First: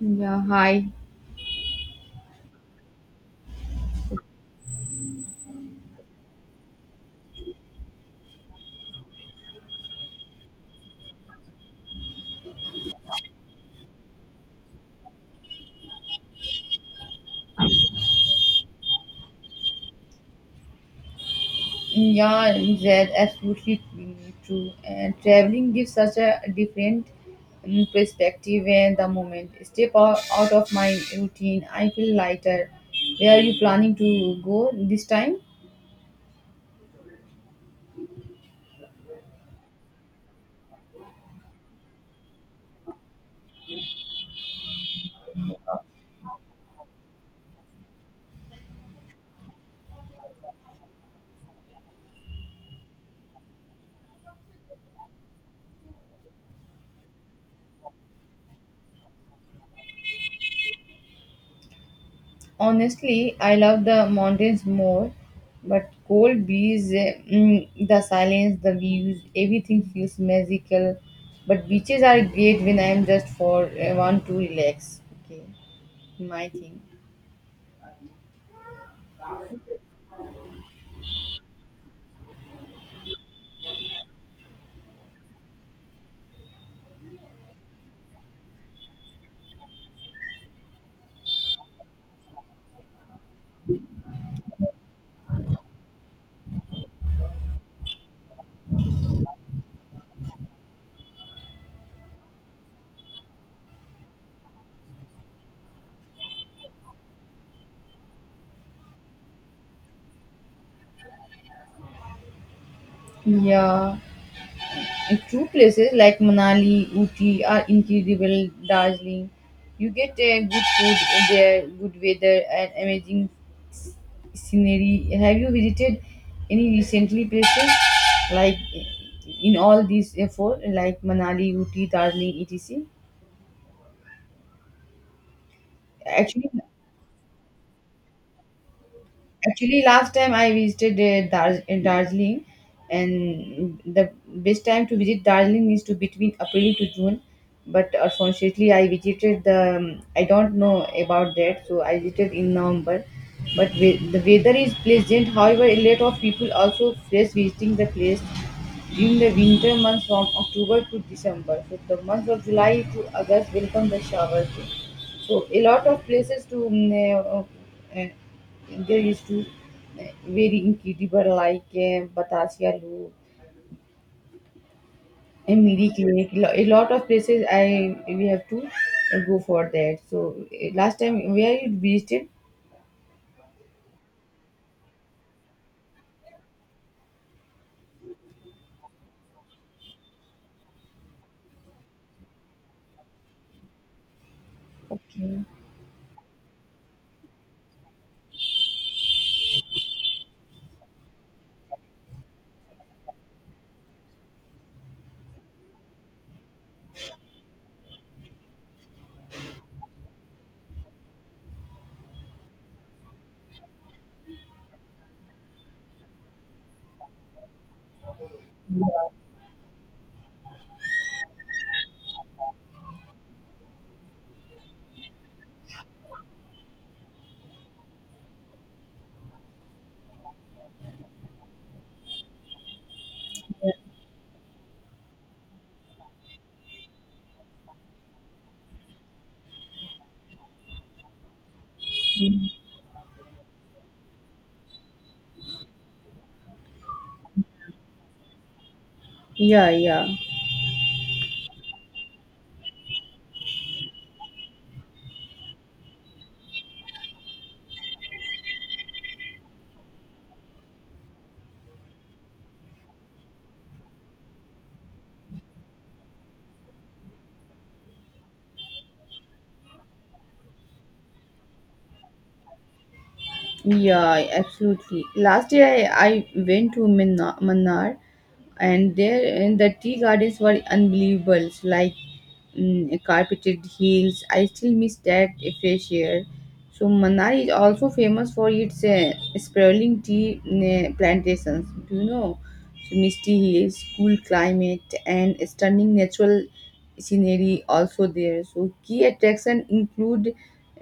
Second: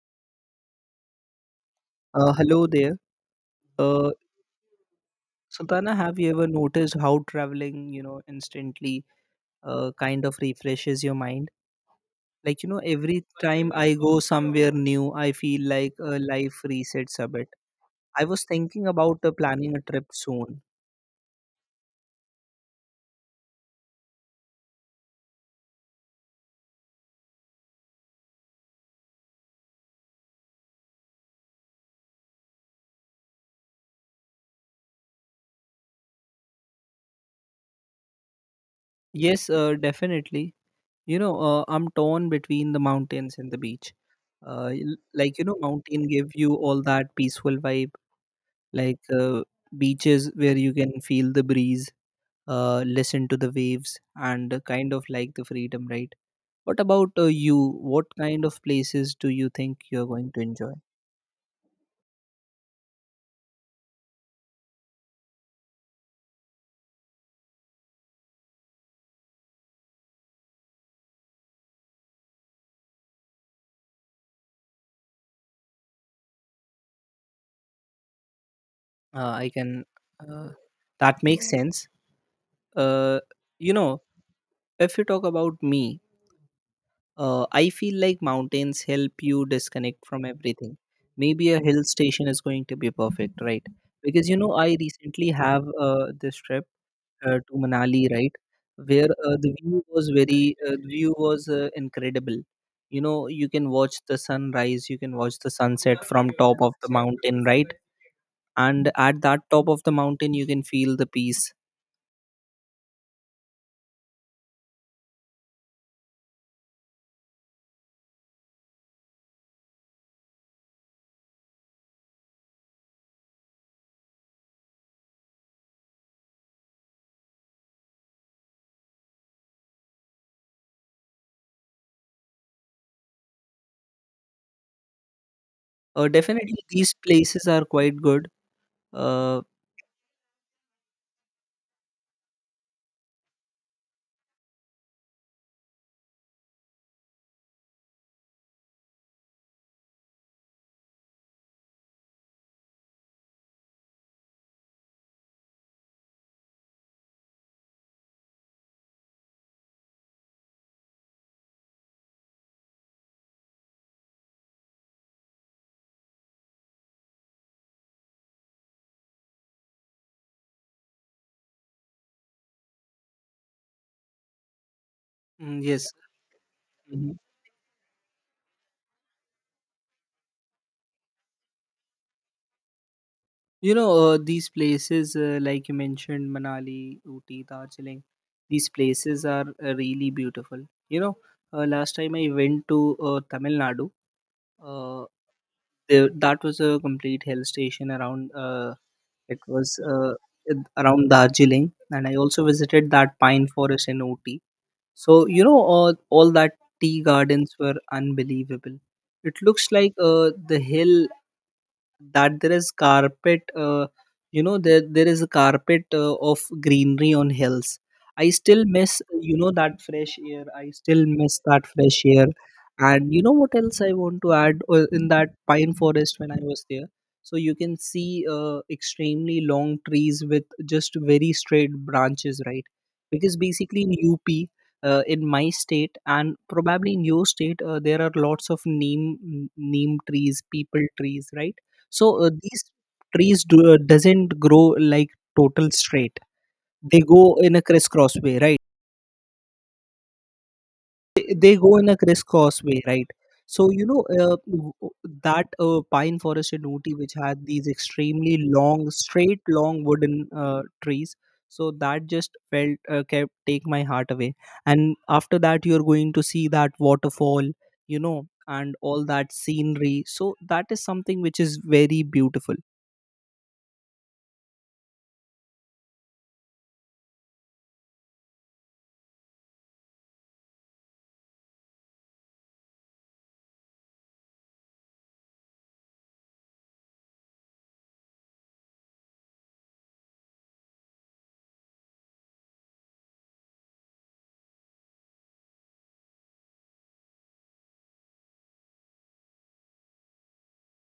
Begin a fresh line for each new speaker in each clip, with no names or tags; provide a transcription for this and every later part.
Yeah, hi.
Hello there. Uh, Sultana, have you ever noticed how traveling, you know, instantly kind of refreshes your mind? Like, you know, every time I go somewhere new, I feel like life resets a bit. I was thinking about planning a trip soon.
Yeah, that's absolutely true. And traveling gives such a different perspective and the moment. Step out, out of my routine. I feel lighter. Where are you planning to go this time?
Yes, definitely. You know, I'm torn between the mountains and the beach. Like, you know, mountain give you all that peaceful vibe, like uh, beaches where you can feel the breeze, listen to the waves and kind of like the freedom, right? What about you, what kind of places do you think you're going to enjoy?
Honestly, I love the mountains more, but cold breeze, the silence, the views, everything feels magical. But beaches are great when I am just for I want to relax. Okay, my thing.
I can uh, that makes sense. uh, you know, if you talk about me, I feel like mountains help you disconnect from everything. Maybe a hill station is going to be perfect, right? Because you know I recently have this trip to Manali, right? Where the view was incredible. You know, you can watch the sunrise, you can watch the sunset from top of the mountain, right? And at that top of the mountain, you can feel the peace.
Yeah, and true places like Manali, Uti are incredible. Darjeeling, you get good food there, good weather, and amazing scenery. Have you visited any recently places like in all these four, like Manali, Uti, Darjeeling, etc.? Actually,
Definitely, these places are quite good. Uh,
Actually, last time I visited Darjeeling, and the best time to visit Darjeeling is to between April to June. But unfortunately, I visited the I don't know about that, so I visited in November. But the weather is pleasant. However, a lot of people also face visiting the place during the winter months from October to December, so the month of July to August welcome the showers. So a lot of places to there used to very incredible like Batasia Loop, Emiri
yes.
Clinic. A lot of
Mhm.
places I we have to go for that. So last time where you visited?
You know, these places, like you mentioned, Manali, Ooty, Darjeeling, these places are really beautiful. You know, last time I went to Tamil Nadu. Uh,
Okay.
there, that was a complete hill station around, it was uh, around Darjeeling, and I also visited that pine forest in OT. So, you know, all that tea gardens were unbelievable. It looks like the hill that there is carpet, you know, there is a carpet of greenery on hills. I still miss, you know, that fresh air. I still miss that fresh air. And you know what else I want to add, in that pine forest when I was there? So you can see extremely long trees with just very straight branches, right? Because basically in UP, in my state and probably in your state there are lots of neem neem trees, people trees, right? So these trees doesn't grow like total straight, they go in a crisscross way, right?
Yeah, yeah,
They go in a crisscross way, right? So you know, that pine forest in Ooty, which had these extremely long, straight, long wooden trees. So that just felt kept take my heart away. And after that, you're going to see that waterfall, you know, and all that scenery. So that is something which is very beautiful.
yeah, absolutely. Last year I went to Mannar. And the tea gardens were unbelievable like carpeted hills. I still miss that fresh air. So Manali is also famous for its sprawling tea plantations, do you know? So misty hills, cool climate, and stunning natural scenery also there. So key attractions include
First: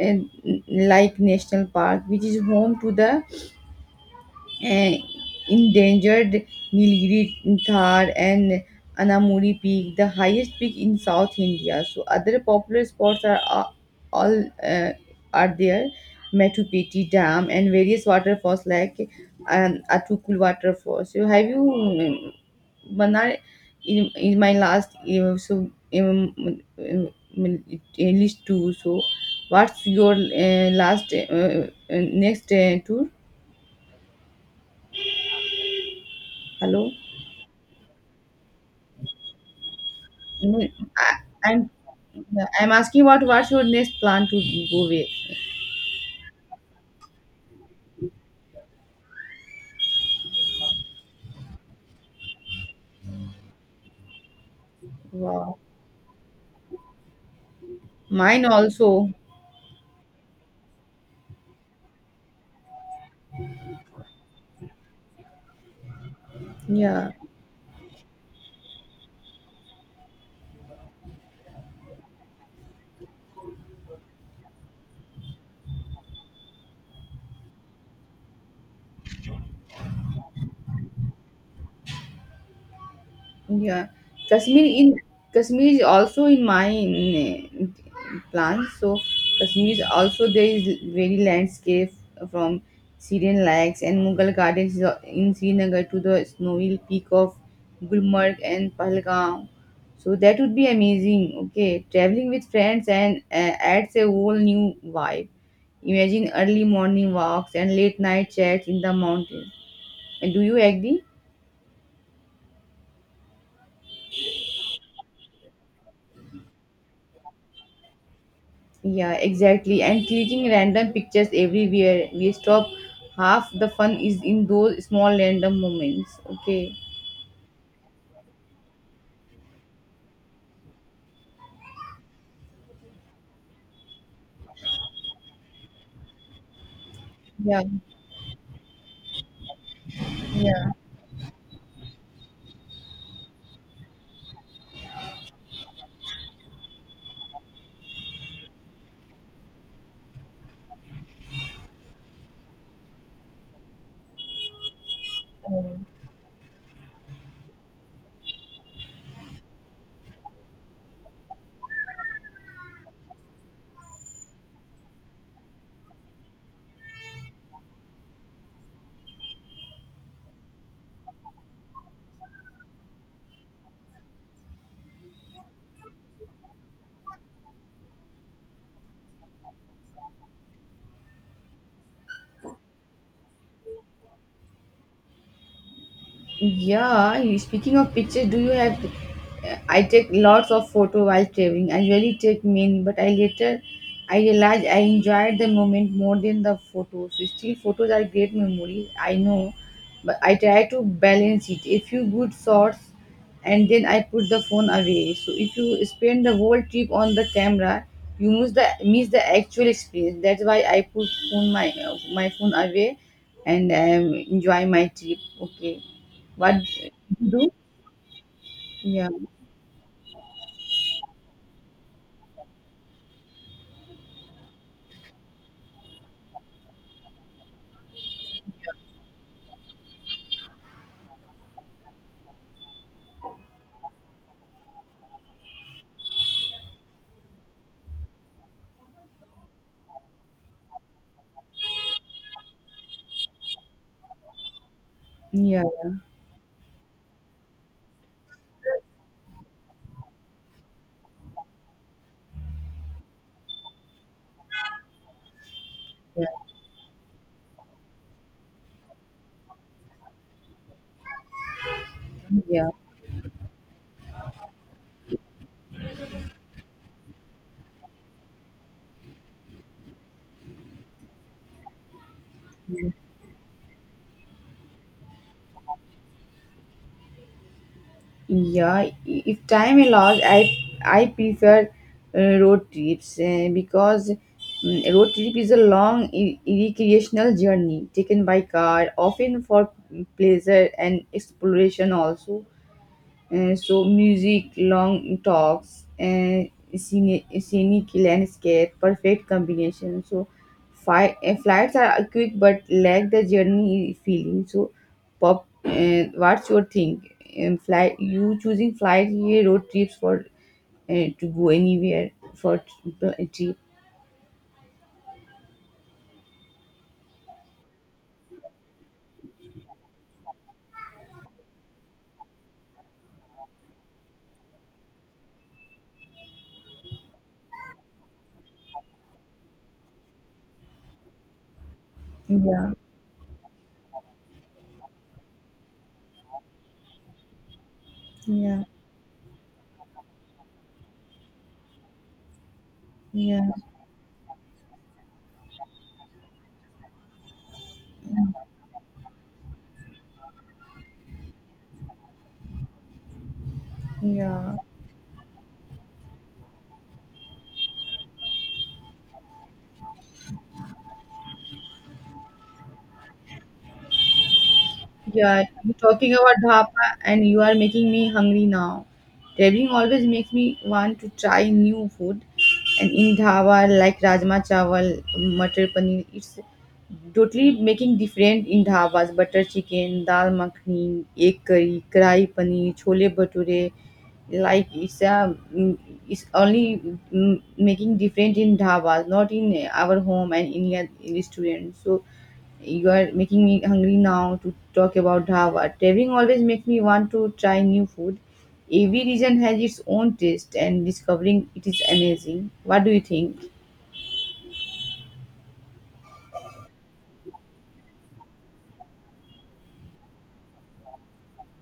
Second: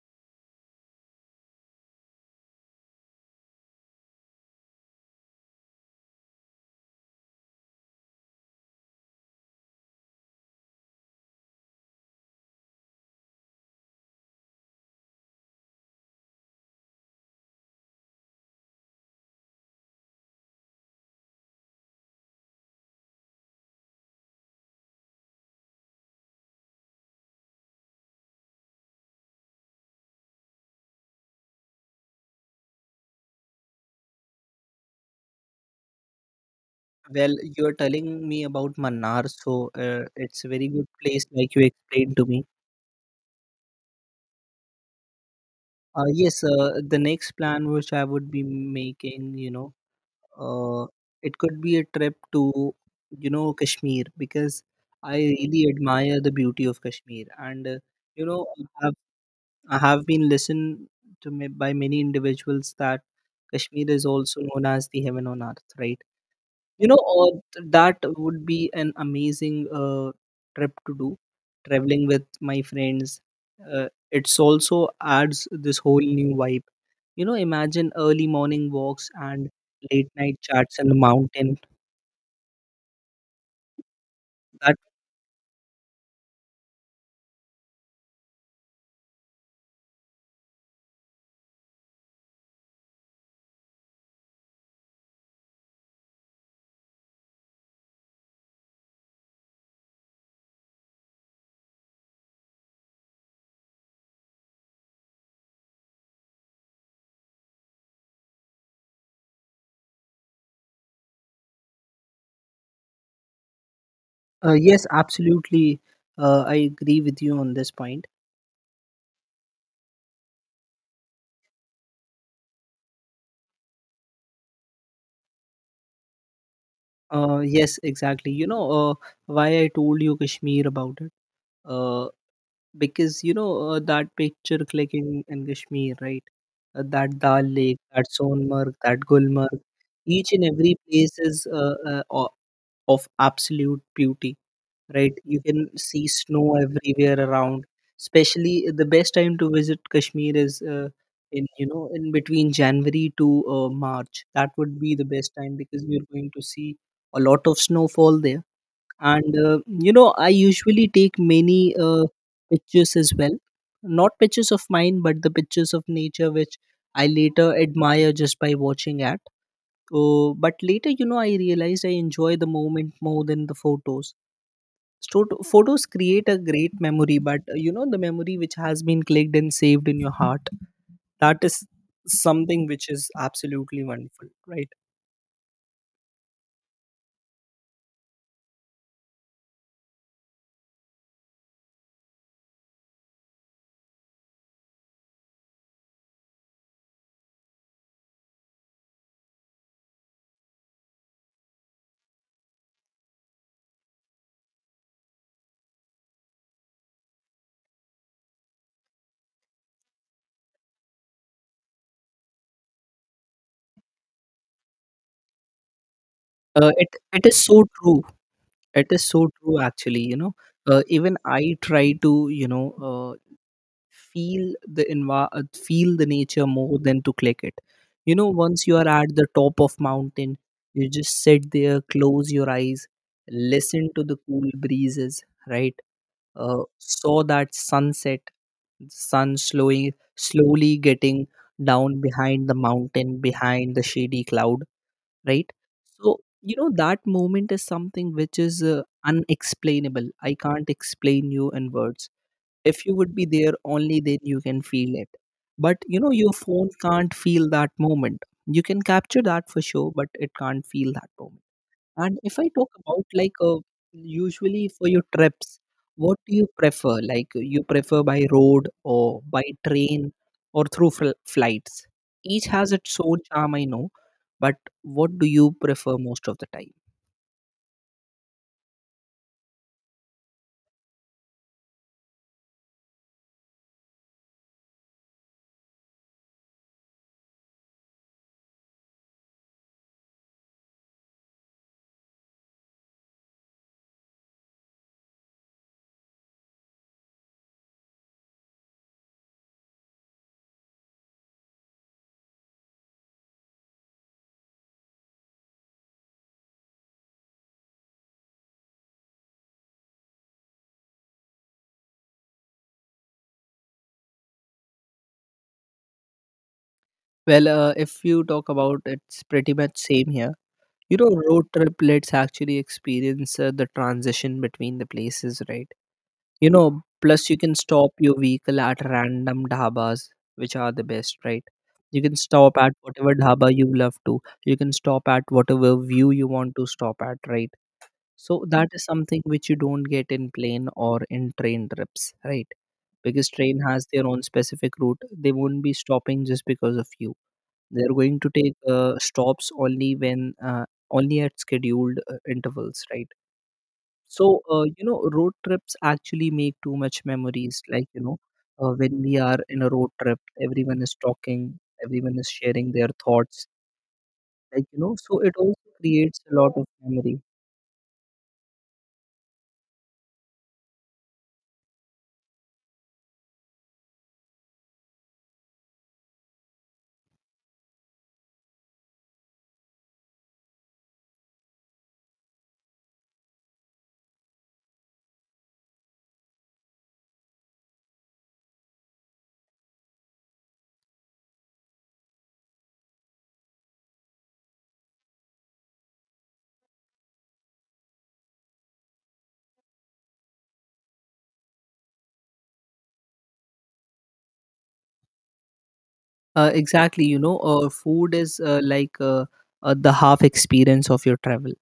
uh, like national park which is home to the uh, endangered Nilgiri Thar and Anamuri Peak, the highest peak in South India. So other popular spots are a- all are there, Metu Peti Dam and various waterfalls like Atukul waterfall. So have you, Manar, in my last so um, list two. So what's your last next tour? Hello.
Well, you're telling me about Manar, so it's a very
Mm,
good
I,
place, like you
I'm
explained to me.
yeah, I'm asking about what should next plan to go with.
Yes, the next plan which I would be making, you know, uh, it could be a trip to, you know, Kashmir, because I
Wow.
really admire the beauty of Kashmir, and you
Mine
know,
also.
I have been listened to me by many individuals that Kashmir is also known as the heaven on earth, right? You know,
Yeah.
that would be an amazing trip to do, traveling with my friends. It also adds this whole new vibe, you know, imagine early morning walks and late night chats in the mountain.
Yeah, Kashmir
That
in Kashmir is also in my plans. So Kashmir is also there is very landscape from Syrian lakes and Mughal gardens is in Srinagar to the snowy peak of Gulmarg and Pahalgam. So that would be amazing. Okay, traveling with friends and adds a whole new vibe. Imagine early morning walks and late night chats in the mountains. And do you agree?
Yes, absolutely. I agree with you on this point.
Yeah, exactly. And clicking random pictures everywhere, we stop. Half the fun is in those small random moments. Okay.
Yes, exactly. You know why I told you Kashmir about it. Uh, because you know that picture clicking in Kashmir, right? That Dal
Yeah.
Lake, that Sonmarg, that Gulmarg. Each and
Yeah.
every place is of absolute beauty, right? You can see snow everywhere around. Especially the best time to visit Kashmir is in, you know, in between January to March. That would be the best time, because
Um,
you're going to see a lot of snowfall there. And you know, I usually take many pictures as well. Not pictures of mine, but the pictures of nature which I later admire just by watching at. But later, you know, I realized I enjoy the moment more than the photos. Photos create a great memory, but you know, the memory which has been clicked and saved in your heart, that is something which is absolutely wonderful, right?
Yeah, speaking of pictures, do you have? I take lots of photo while traveling. I really take many, but I later I realized I enjoyed the moment more than the photos. So still, photos are great memories. I know, but I try to balance it. A few good shots, and then I put the phone away. So if you spend the whole trip on the camera, you miss the actual experience. That's why I put phone my my phone away, and enjoy my trip. Okay. What
It
do
it
you
is
do?
so true, it is
Yeah,
so true actually, you know. Even I try to, you know, uh, feel the feel the nature more than to click it. You know, once you are at the top of mountain, you just sit there, close your eyes, listen to the cool breezes, right? Saw that sunset, sun slowly slowly getting down behind the mountain, behind the shady cloud, right?
yeah,
So you know that moment is something which is unexplainable, I can't explain you in words. If you would be there, only then you can feel it. But you know,
yeah,
your phone can't feel that moment. You can capture that for sure, but it can't feel that moment. And if I
yeah,
talk about like, usually for your trips, what do you prefer? Like you prefer by road or by train or through flights? Each has its own charm, I know, but what do you prefer most of the time?
yeah. Yeah. If time allows, I prefer road trips because road trip is a long recreational journey taken by car, often for pleasure and exploration also. So music, long talks, scenic landscape, perfect combination. So flights are quick but lack the journey feeling. So pop, what's your thing? Fly, you choosing flight, yeah, road trips for to go anywhere for trip?
Well, if you talk about, it's pretty much same here. You know, road trip lets actually experience the transition between the places, right? You know, plus you can stop your vehicle at random dhabas, which are the best, right? You can stop
Yeah,
at whatever dhaba you love to. You can stop at whatever view you want to stop at, right? So
yeah,
that is something which you don't get in plane or in train trips, right? Because
yeah,
train has their own specific route. They won't be stopping just because of you. They're going to take stops only when only at scheduled intervals, right? So,
yeah.
you know, road trips actually make too much memories. Like, you know, when we are in a road trip, everyone is talking, everyone is sharing their thoughts. Like, you know, so it
Yeah,
also
I'm talking
creates
about
a lot of
dhapa
memory.
and you are making me hungry now. Traveling always makes me want to try new food. And in dhaba, like rajma chawal, butter paneer, it's totally making different in dhabas. Butter chicken, dal makhani, egg curry, karai paneer, chole bhature. Like it's a, it's only making different in dhabas, not in our home and in a restaurant. So you are making me hungry now to talk about dhaba. Traveling always makes me want to try new food. Every region has its own taste, and discovering it is amazing. What do you think?
Exactly, you know, food is the half experience of your travel.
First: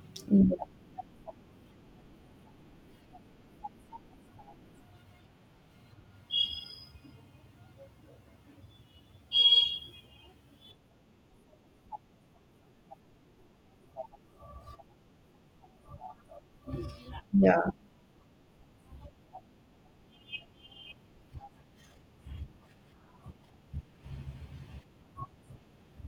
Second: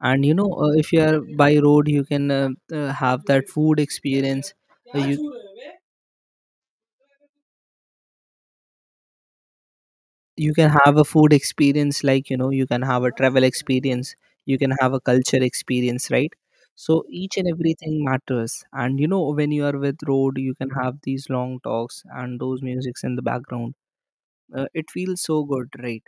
And, you know, if you are by road, you can have that food experience. You you can have a food experience, like you know, you can have a travel experience, you can have a culture experience, right? So each and
Yeah,
everything matters, and you know, when you are with road, you can have these long talks and those musics in the background. It feels so good, right?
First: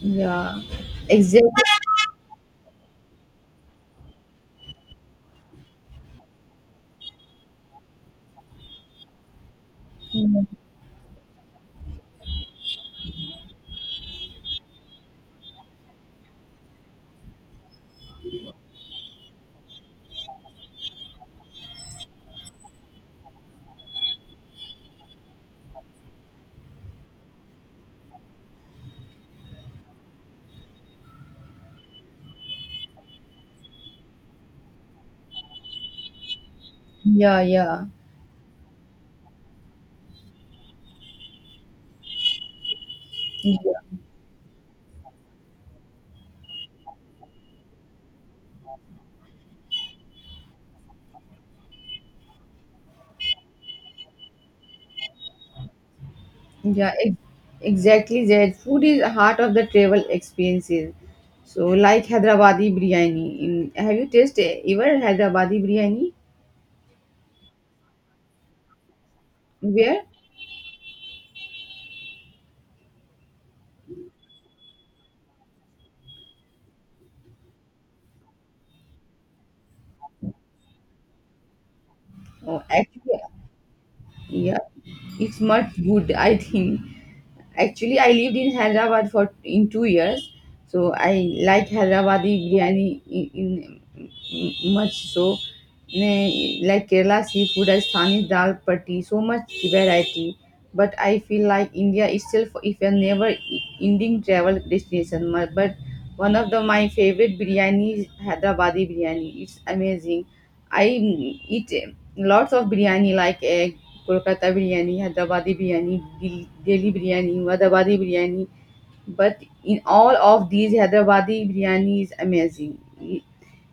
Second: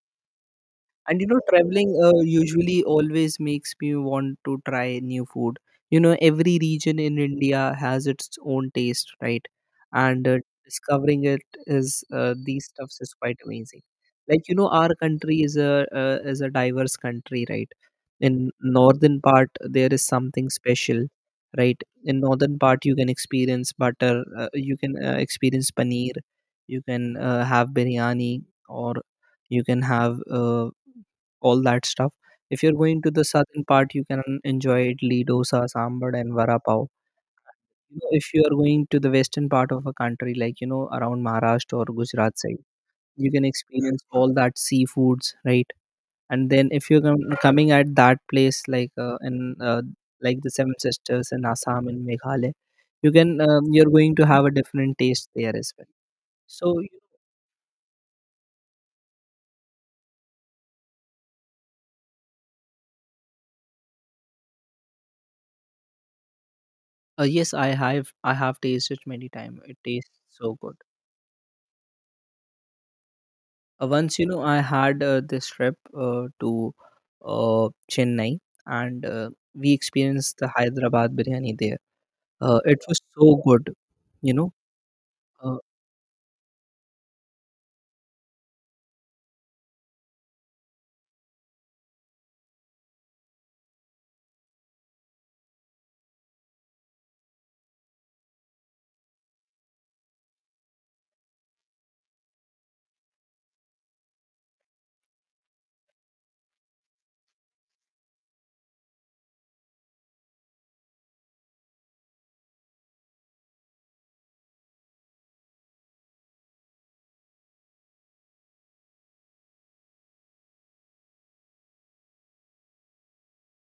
yeah,
And you know,
exactly.
traveling usually always makes me want to try new food. You know, every region in India has its own taste, right? And discovering it is these stuffs is quite amazing. Like you know, our country is a diverse country, right? In northern part, there is something special, right? In northern part, you can experience butter, you can experience paneer, you can have biryani, or you can have all that stuff. If you're going to the southern part, you can enjoy idli dosa sambar and vada pav.
Yeah, yeah,
You know, if you are going to the western part of a country, like you know, around Maharashtra or Gujarat side, you can
yeah,
experience all that seafoods, right? And then if you're coming at that place like in uh, like the seven sisters in Assam and Meghalaya, you can you're going to have a different taste there as well. So
yeah. ex- Exactly that. Food is the heart of the travel experiences. So, like Hyderabadi biryani. In, have you tasted ever Hyderabadi biryani?
yes, I have tasted many time, it
Where?
tastes so good. Once, you know, I had this trip to uh, Chennai, and we experienced the Hyderabad biryani there.
Oh,
It was
actually,
so good, you know.
yeah, it's
uh,
much good, I think. Actually, I lived in Hyderabad for in 2 years, so I like Hyderabadi biryani in much so. Ne Like Kerala seafood, Asthani dal patti, so much variety. But I feel like India itself, if a never-ending travel destination. But one of the my favorite biryani is Hyderabadi biryani. It's amazing. I eat lots of biryani like Kolkata biryani, Hyderabadi biryani, Delhi biryani, Vadabadi biryani. But in all of these, Hyderabadi biryani is amazing.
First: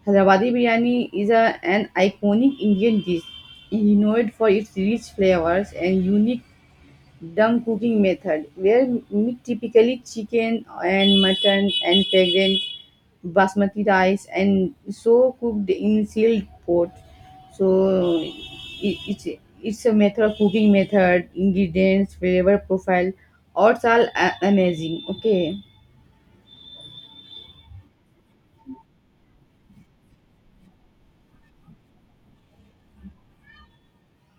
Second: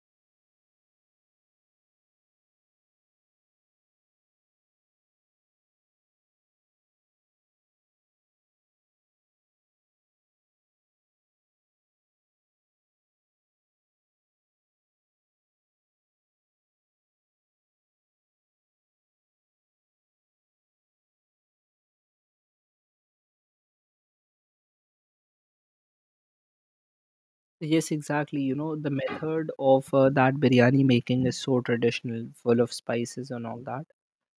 Hyderabadi biryani is a, an iconic Indian dish. You know it for its rich flavors and unique Dum cooking method where meat typically chicken and mutton and fragrant basmati rice and so cooked in sealed pot. So it, it's it's a method of cooking method, ingredients, flavor profile, odds are amazing. Okay.
yes, exactly, you know, the method of that biryani making is so traditional, full of spices and all that.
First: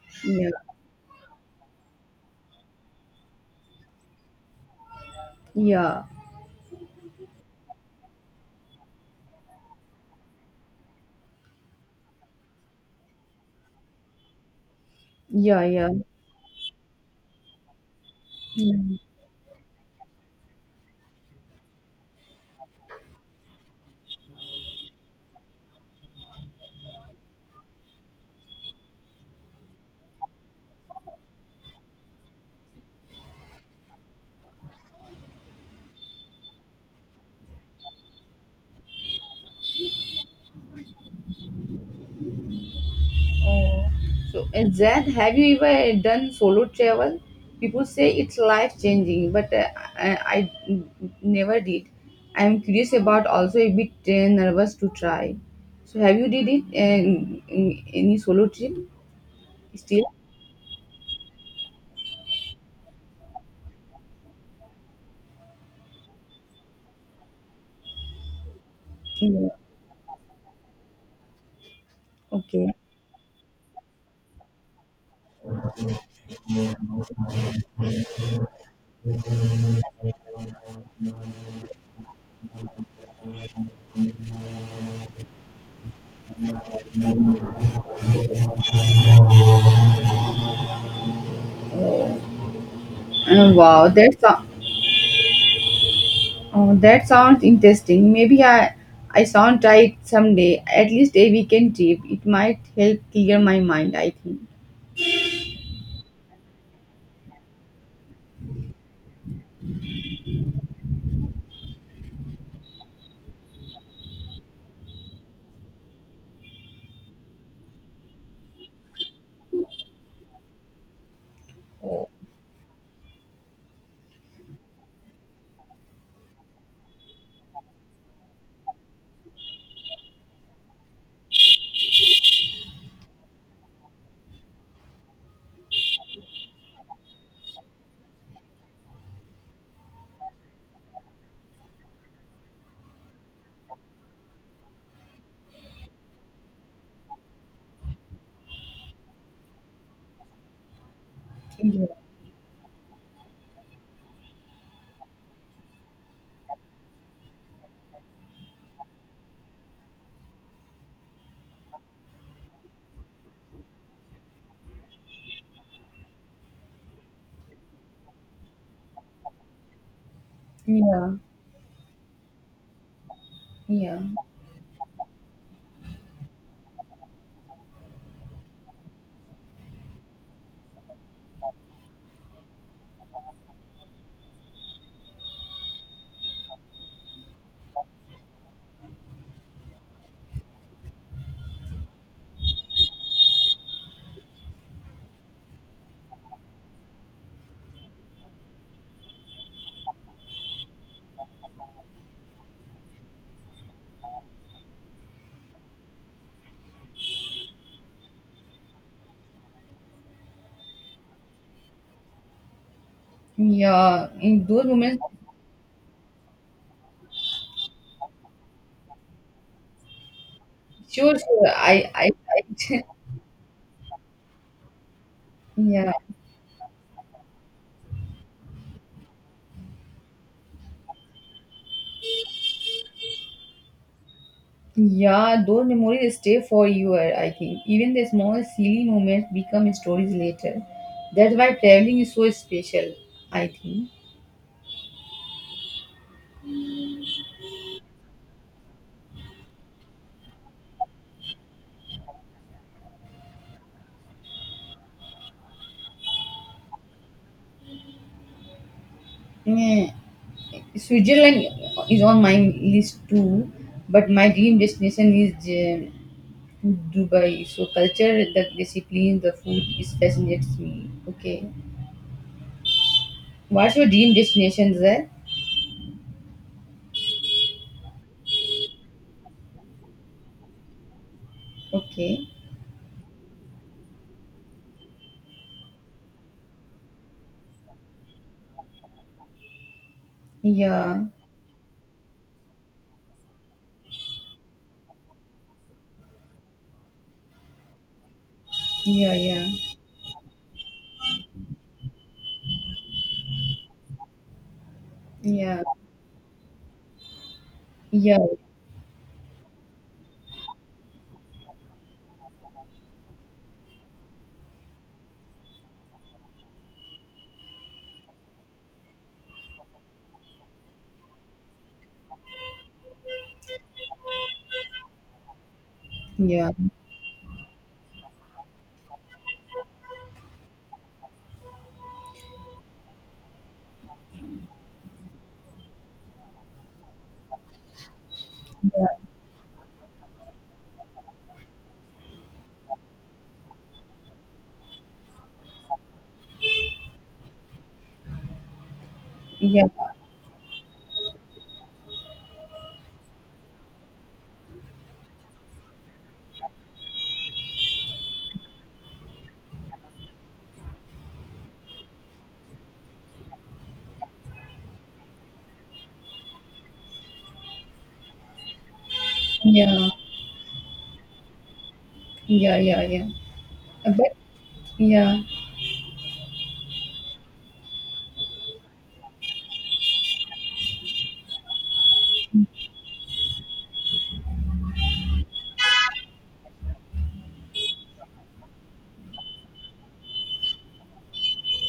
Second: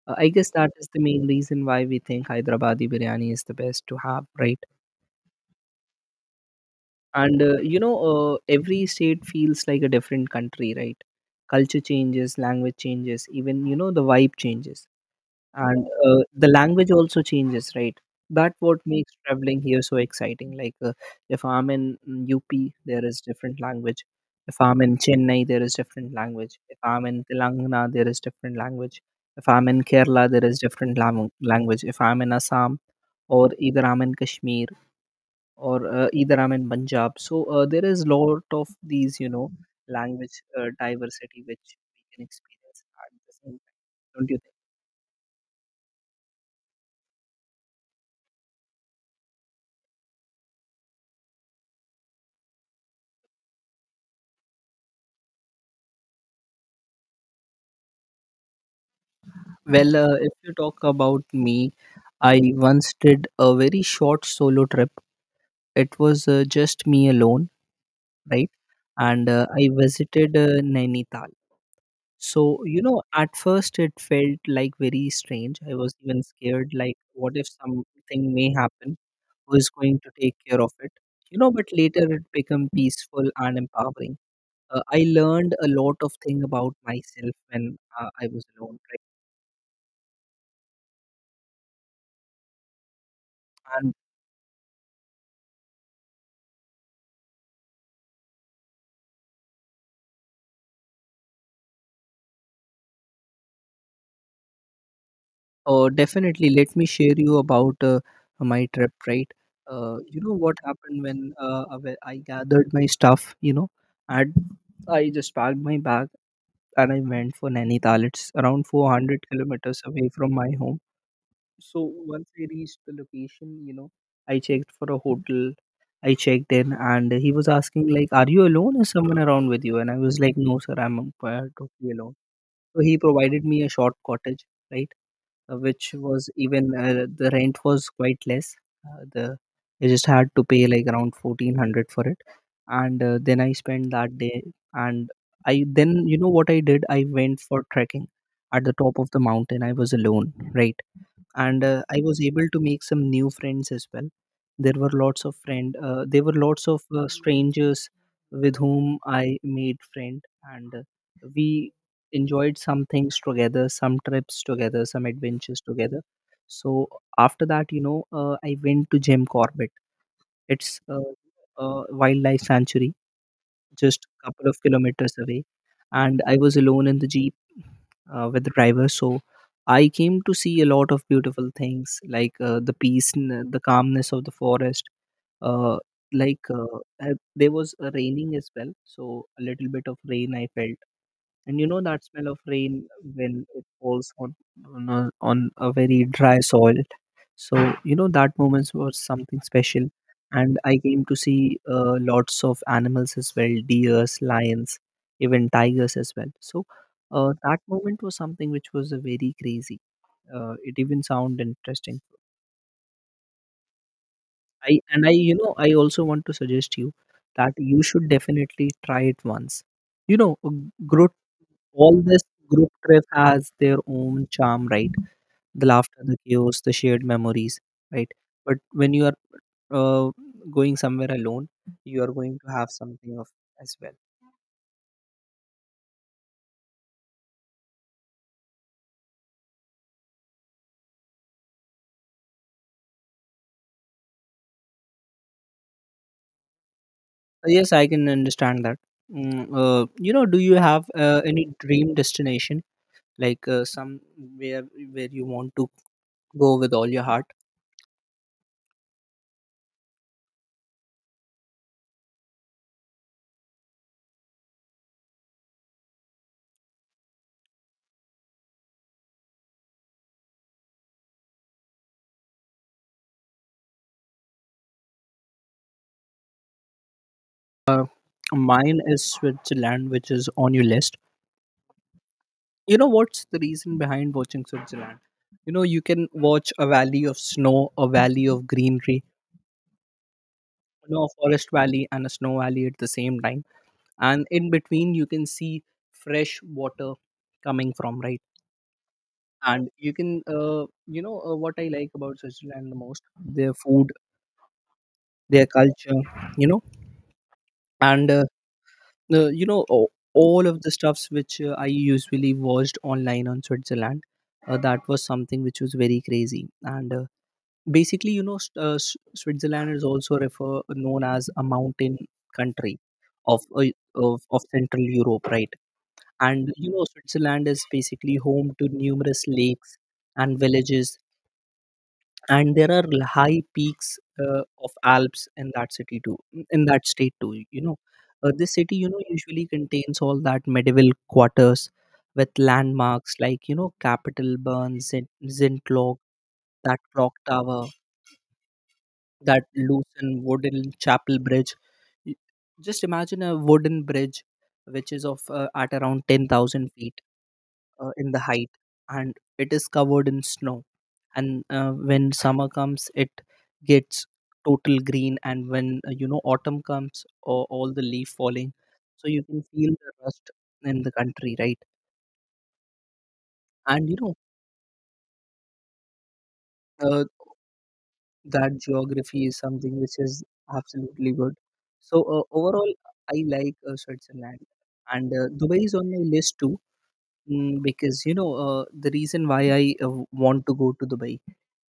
I
Yeah.
guess that is the main reason why we think Hyderabadi biryani is the best to have, right?
Yeah.
And you know, every state feels like a different country, right? Culture changes, language changes, even, you know, the vibe changes.
Yeah.
And
Yeah.
the language also changes, right? That what
Yeah.
makes traveling here so exciting. Like, if I'm in UP, there is different language. If I'm in Chennai, there is different language. If I'm in Telangana, there is different language. If I'm in Kerala, there is different language. If I'm in Assam, or either I'm in Kashmir, or either I'm in Punjab. So there is lot of these, you know, language diversity which we can experience at the same time,
Oh,
don't you
so
think?
and Zed, have you ever done solo travel? People say it's life changing, but I, I never did. I am curious about also a bit nervous to try. So have you did it in any solo trip
Well,
still?
if you talk about me, I once did a very short solo trip. It was just me alone, right? And
Yeah.
I visited Nainital. So,
Okay.
you know, at first it felt like very strange. I was even scared, like, what if something may happen? Who is going to take care of it, you know? But later it became peaceful and empowering. I learned a lot of thing about myself when I was alone,
Uh,
right.
wow,
And
that so- oh, that sounds interesting. Maybe I sound try it someday. At least a weekend trip. It might help clear my mind. I think.
definitely, let me share you about my trip, right. You know what happened when I gathered my stuff, you know, and I just packed my bag, and I went for Nainital. It's around 400 kilometers away from my home. So once I reached the location, you know, I checked for a hotel. I checked in, and he was asking like, "Are you alone? Is someone around with you?" And I was like, "No, sir, I'm totally alone." So he provided me a short cottage, right, which was even the rent was quite less. The I just had to pay like around 1,400 for it, and then I spent that day. And I then, you know what I did? I went for trekking at the top of the mountain. I was alone, right? And
Yeah.
I was able to make some new friends as well. There were lots of strangers with whom I made friend. And we enjoyed some things together, some trips together, some adventures together. So after that, you know, I went to Jim Corbett. It's
Yeah.
a wildlife sanctuary,
Yeah.
just a couple of kilometers away, and I was alone in the jeep with the driver. So I came to see a lot of beautiful things like the peace, and the calmness of the forest. Uh, like uh, there was a raining as well, so a little bit of rain I felt. And you know that smell of rain when it falls on on a very dry soil. So, you know, that moment was something special. And I came to see lots of animals as well, deers, lions, even tigers as well. So that moment was something which was very crazy. It even sound interesting.
Yeah, in those moments,
I, you know, I also want to suggest you that you should definitely try it once, you know. Grow
sure, sure. I,
all
I,
this Group
I
trip has their own charm, right? The
yeah,
laughter, the chaos, the shared memories, right? But when you are uh, going somewhere alone, you are going to have something of as well.
yeah. Those memories stay for you. I think even the small silly moments become stories later. That's why traveling is so special. I think.
Yes, I can understand that. You know, do you have any dream destination, like somewhere where you want to go with all your heart?
Yeah. Switzerland is on my list too, but my dream destination is uh, Dubai. So culture, the discipline, the food is fascinates me. Okay. What's your dream destination there?
uh, Mine is Switzerland, which is on your list.
Okay.
You know what's the reason behind watching Switzerland? You know, you can watch a valley of snow, a valley of greenery, you
Yeah.
know, a forest valley and a snow valley at the same time. And in between, you can see fresh water coming from, right?
Yeah, yeah,
And you can, uh, you know, what I like about Switzerland the most, their food, their
yeah,
culture, you know. And
yeah,
you know, all of the stuffs which I usually watched online on Switzerland, that was something which was very crazy. And basically, you know, Switzerland is also refer known as a mountain country of, of central Europe, right?
yeah,
And you know, Switzerland is basically home to numerous lakes and villages. And there are high peaks of Alps in that city too, in that state too, you know. This city,
yeah,
you know, usually contains all that medieval quarters with landmarks like, you know, Capitol Burn Zintlock, that clock tower, that
yeah,
Loosen wooden chapel bridge. Y- Just imagine a wooden bridge which is of at around 10,000 feet in the height, and it is covered in snow. And when summer comes, it gets total green. And when, you know, autumn comes, or all the leaf falling, so you can feel
yeah,
the rust in the country, right?
yeah, yeah, yeah.
And you know,
But yeah,
uh, that geography is something which is absolutely good. So overall, I like Switzerland, and Dubai is on my list too. Mm, because you know, the reason why I want to go to Dubai,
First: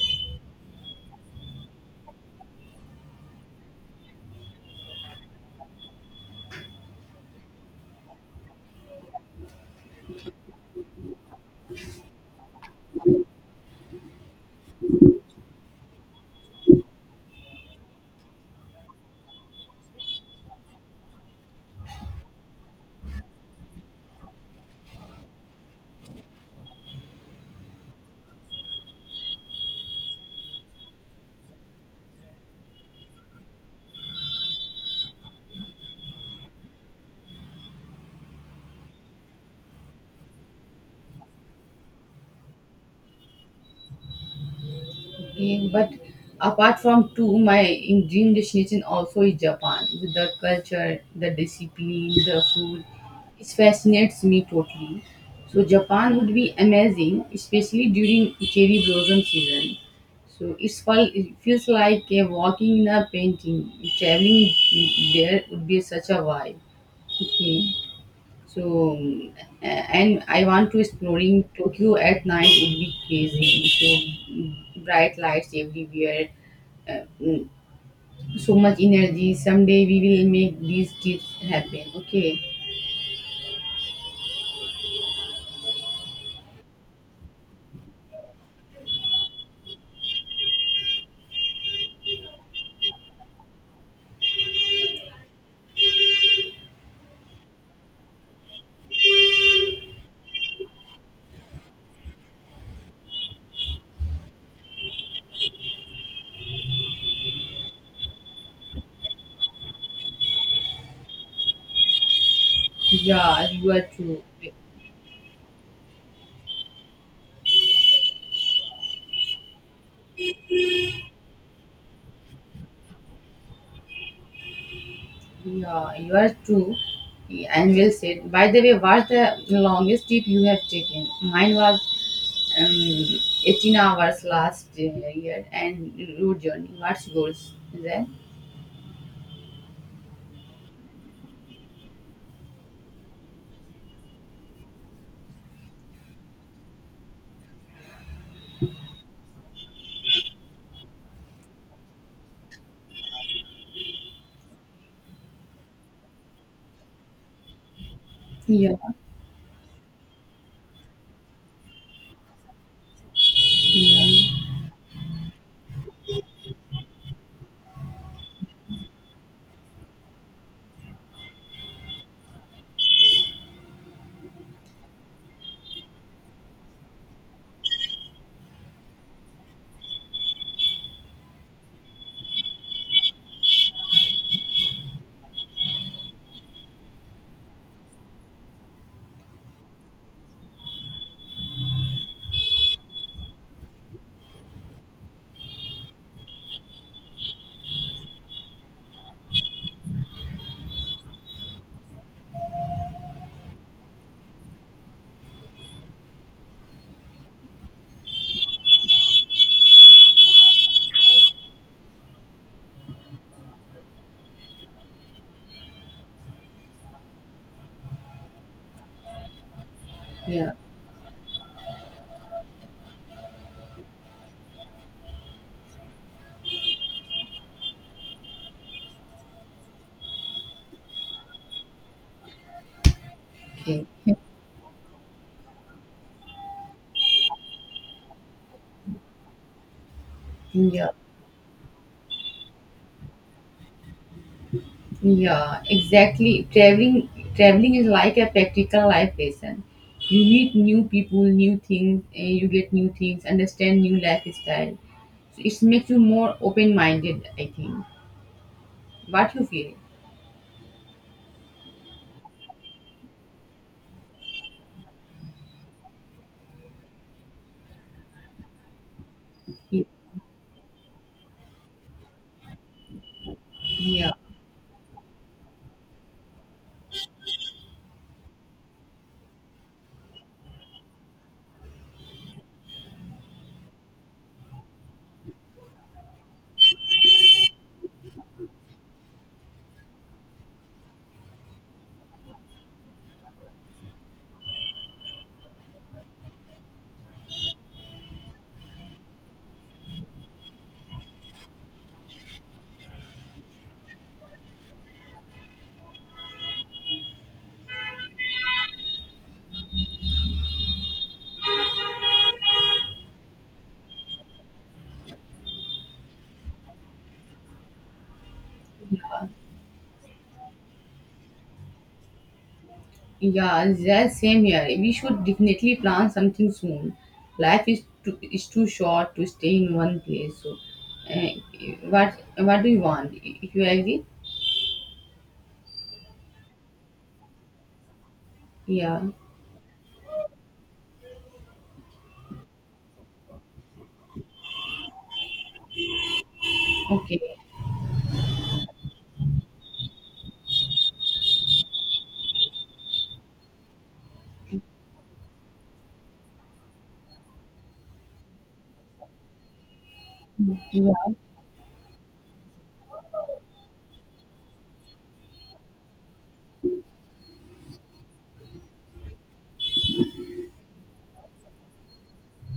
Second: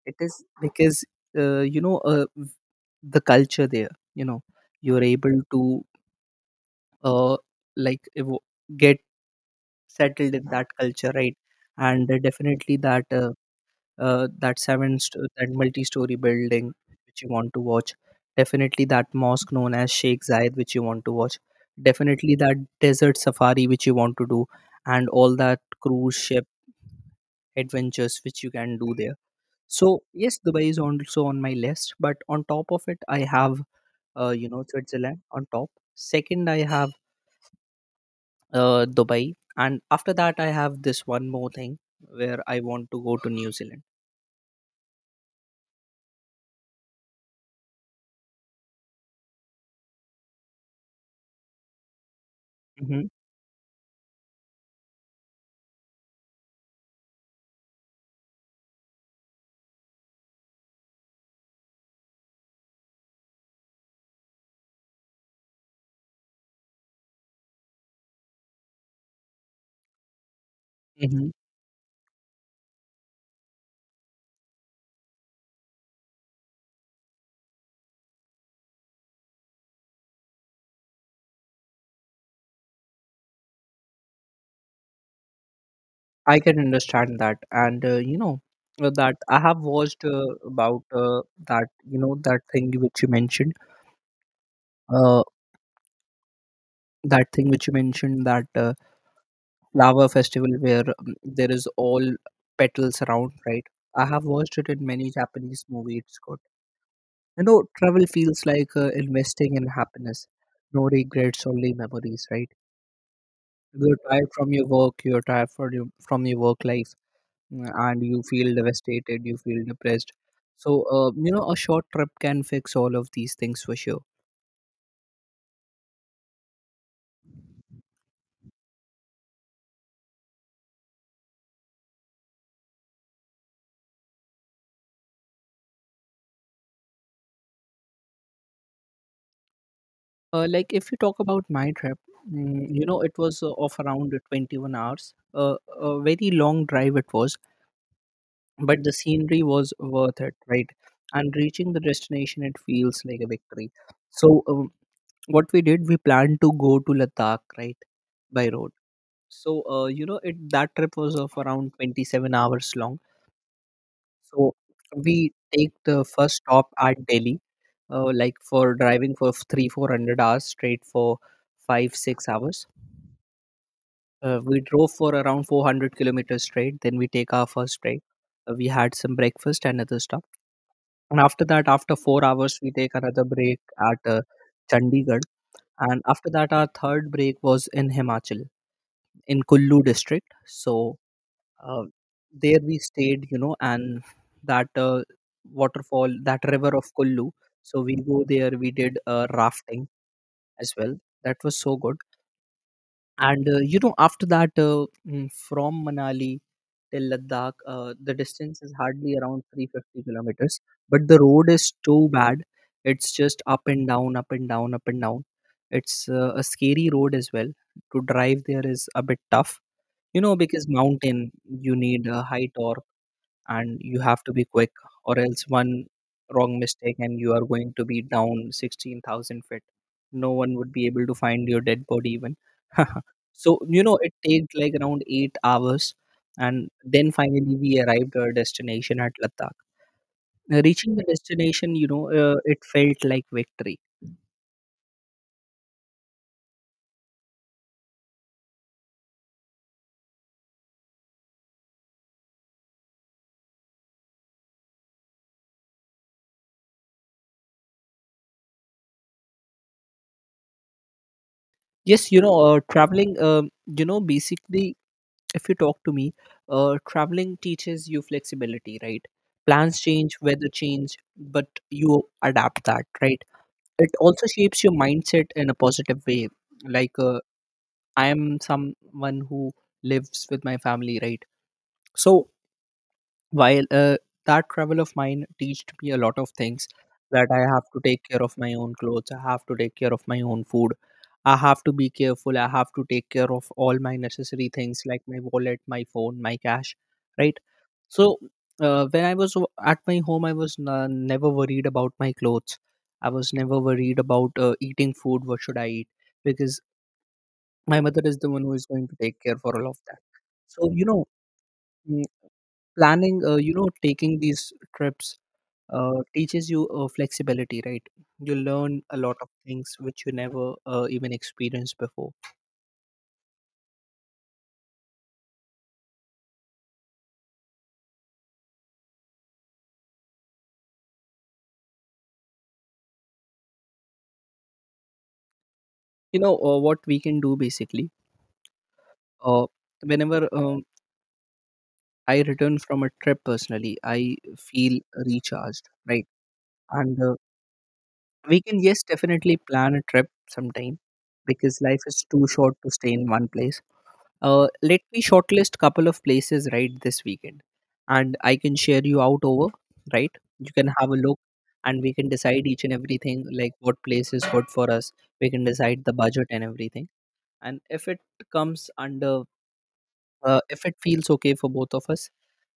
it is because you know, the culture there. You know, you're able to uh, like evo- get settled in that culture, right? And definitely that that that multi-story building which you want to watch, definitely that mosque known as Sheikh Zayed which you want to watch, definitely that desert safari which you want to do, and all that cruise ship adventures which you can do there. So yes, Dubai is also on my list, but on top of it, I have you know, Switzerland on top. Second, I have Dubai, and after that, I have this one more thing where I want to go to New
Okay, but apart from two, my dream destination also is Japan. With the culture, the discipline, the food,
Zealand.
it fascinates me totally. So Japan would be amazing, especially during cherry blossom season. So it feels like a walking in a painting. Traveling there would be such a vibe. Okay. So, um, and I want to
Hmm.
exploring Tokyo at night would be crazy. So bright lights everywhere. Uh, mm, so much energy. Someday we will make these trips happen. Okay.
I can understand that. And you know, that I have watched about that, you know, that thing which you mentioned, uh, that thing which you mentioned that lava festival where there is all petals around, right? I have watched it in many Japanese movies. It's good. You know, travel feels like investing in happiness. No regrets, only memories, right?
Yeah, you are
You're
true.
tired from your work. You're tired from your work life. Mm, and you feel devastated, you feel depressed. So, you know, a short trip can fix all of these things for sure.
Yeah, you are true. And well said. By the way, what's the longest trip you have taken? Mine was um, 18 hours last year and road journey. What's yours? Is that?
Like if you talk about my trip, you know, it was of around 21 hours. A very long drive it was, but the scenery was worth it, right? And reaching the destination, it feels like a victory. So, what we did, we planned to go to Ladakh, right, by road.
Yeah.
So, you know, it that trip was of around 27 hours long.
Yeah,
So we take the first stop at Delhi, like for driving for three, 400 hours straight for five, 6 hours. We drove for around 400 kilometers straight. Then we take our first break. We had some breakfast, and other stuff. And after that, after 4 hours, we take another break at Chandigarh. And after that, our third break was in Himachal, in Kullu district. So uh, there we stayed, you know. And that waterfall, that river of Kullu, so we go there, we did rafting as well. That was so good. And you know, after that, from Manali till Ladakh, the distance is hardly around 350 kilometers, but the road is too bad. It's just up and down, up and down, up and down. It's a scary road as well. To drive, there is a bit tough, you know,
yeah,
because mountain, you need a height or, and you have to be quick, or else one wrong mistake and you are going to be down 16,000 feet. No one would be able to find your dead body even. So you
okay.
know, it takes like around 8 hours, and then finally we arrived our destination at Ladakh.
Yeah,
Reaching the destination, you know, it felt like victory.
yeah, exactly. Traveling is like a practical life lesson. You meet new people, new things, and you get new things, understand new lifestyle. So it makes you more open-minded, I think. What you feel?
Yes, you know, traveling, you know, basically, if you talk to me, traveling teaches you flexibility, right? Plans
Yeah,
change, weather change, but you adapt that, right? It also shapes your mindset in a positive way. Like I am someone who lives with my family, right? So while that travel of mine taught me a lot of things, that I have to take care of my own clothes, I have to take care of my own food, I have to be careful, I have to take care of all my necessary things like my wallet, my phone, my cash, right? So when I was at my home, I was never worried about my clothes. I was never worried about eating food, what should I eat, because my mother is the one who is going to take care for all of that. So you know, planning, you know, taking these trips teaches you flexibility, right? You learn a lot
yeah,
of things which you never even experienced before.
yeah, same here. We should definitely plan something soon. Life is too short to stay in one place. So, uh, what what do you want? If you agree?
You know, what we can do basically,
Yeah.
uh, whenever, I return from a trip, personally I feel recharged, right? And
Okay.
we can, yes, definitely plan a trip sometime, because life is too short to stay in one place. Let me shortlist couple of places right this weekend, and I can share you out over. Right, you can have
Yeah.
a look, and we can decide each and everything like what place is good for us. We can decide the budget and everything. And if it comes under, if it feels okay for both of us,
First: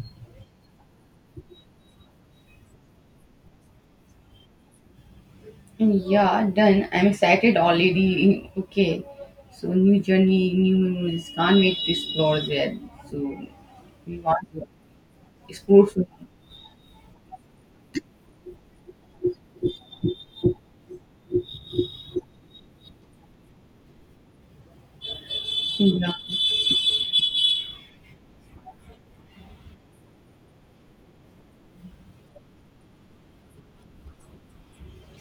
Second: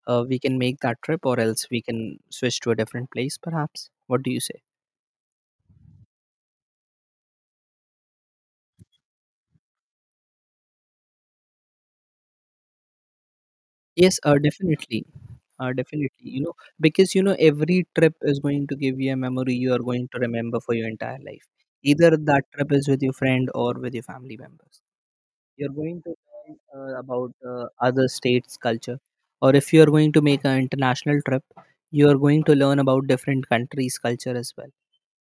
we can make that trip, or else we can switch to a different place, perhaps. What do you say?
Yeah. Done. I'm excited already. Okay. So new journey, new memories. Can't wait to explore there. So
Yes,
we want to
definitely.
explore soon.
Definitely, you know, because you know, every trip is going to give you a memory you are going to remember for your entire life. Either that trip is with your friend or with your family members. You're going to
Yeah.
learn about other states' culture, or if you are going to make an international trip, you are going to learn about different countries' culture as well,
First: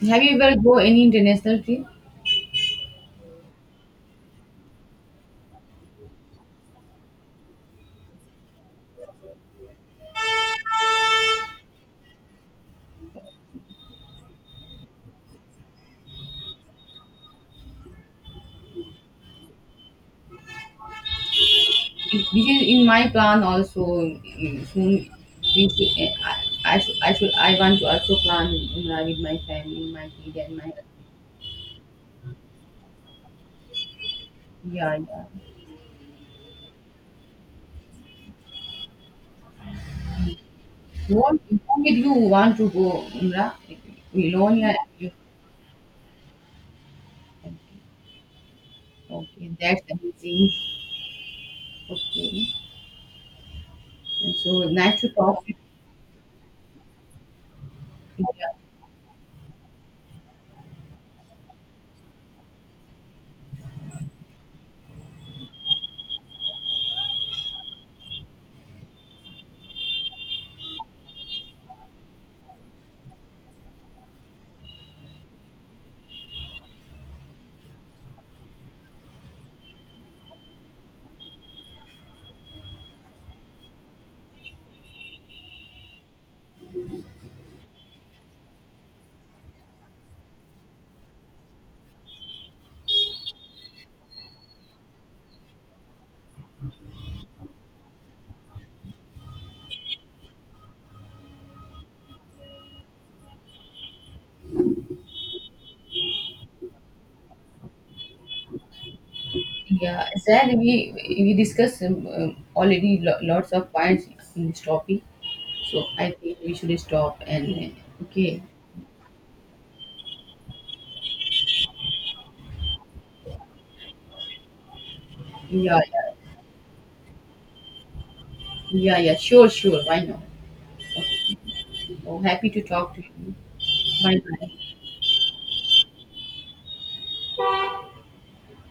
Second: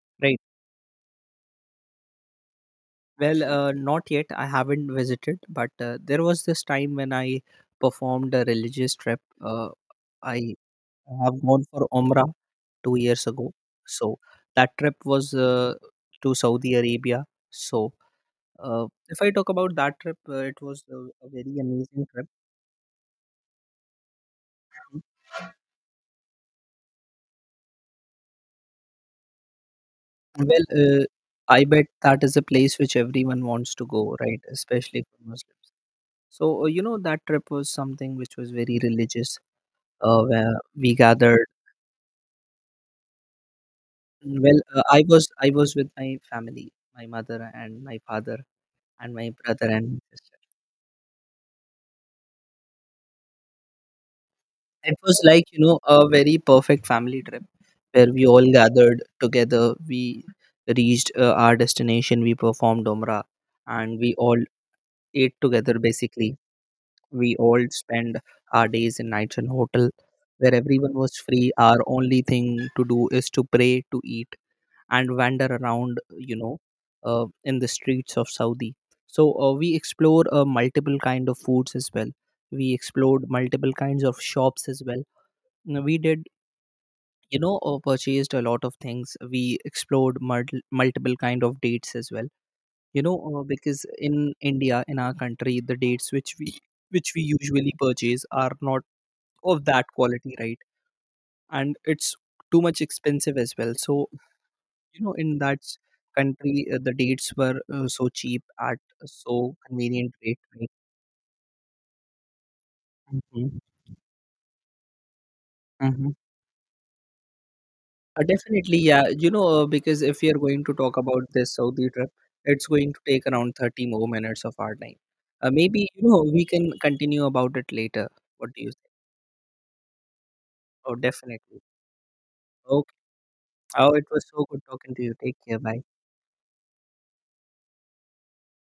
Have you
right?
ever go any international trip?
Well, not yet. I haven't visited, but there was this time when I performed a religious trip. I I have gone for Umrah 2 years ago. So that trip was to Saudi Arabia. So if I talk about that trip, it was a very amazing trip.
This is in my plan also. Soon, we should, eh, I should, I should, I want to also plan Umrah with my family, my kid, and
Well,
my
I bet that is a place which everyone wants to go, right?
yeah,
Especially for
yeah.
Muslims. So you know that trip was something which was very religious. Where we
What,
gathered.
what did you want to go Umrah? Alone,
Well,
yeah.
I was with my family, my mother
Okay,
and my father and my
okay,
brother
that's
and my sister.
amazing. Okay, so
It
nice to
was
talk.
like, you know, a very perfect family trip where we all
Yeah,
gathered together. We reached our destination, we performed Umrah, and we all ate together basically. We all spent our days and nights in hotel where everyone was free. Our only thing to do is to pray, to eat, and wander around, you know, in the streets of Saudi. So we explore multiple kind of foods as well. We explored multiple kinds of shops as well. Now, we did, you know, purchased a lot of things. We explored multiple kind of dates as well. You know, because in India, in our country, the dates which we usually purchase are not of that quality, right? And it's too much expensive as well. So you know, in that country, the dates were so cheap, at so
yeah.
convenient rate,
Sad
right?
we discussed already lots of points in this topic. So I
Mhm.
think we should stop and okay.
Definitely, yeah. You know, because if we are going to talk about this Saudi trip, it's going to take around 30 more minutes of our time.
Yeah,
Maybe, you
yeah,
know, we can continue about it later. What do you think?
yeah. Sure, sure. Why not?
Oh, definitely.
Oh, happy to talk
Okay.
to you.
Oh, it
Bye,
was so
bye.
good talking to you. Take care. Bye.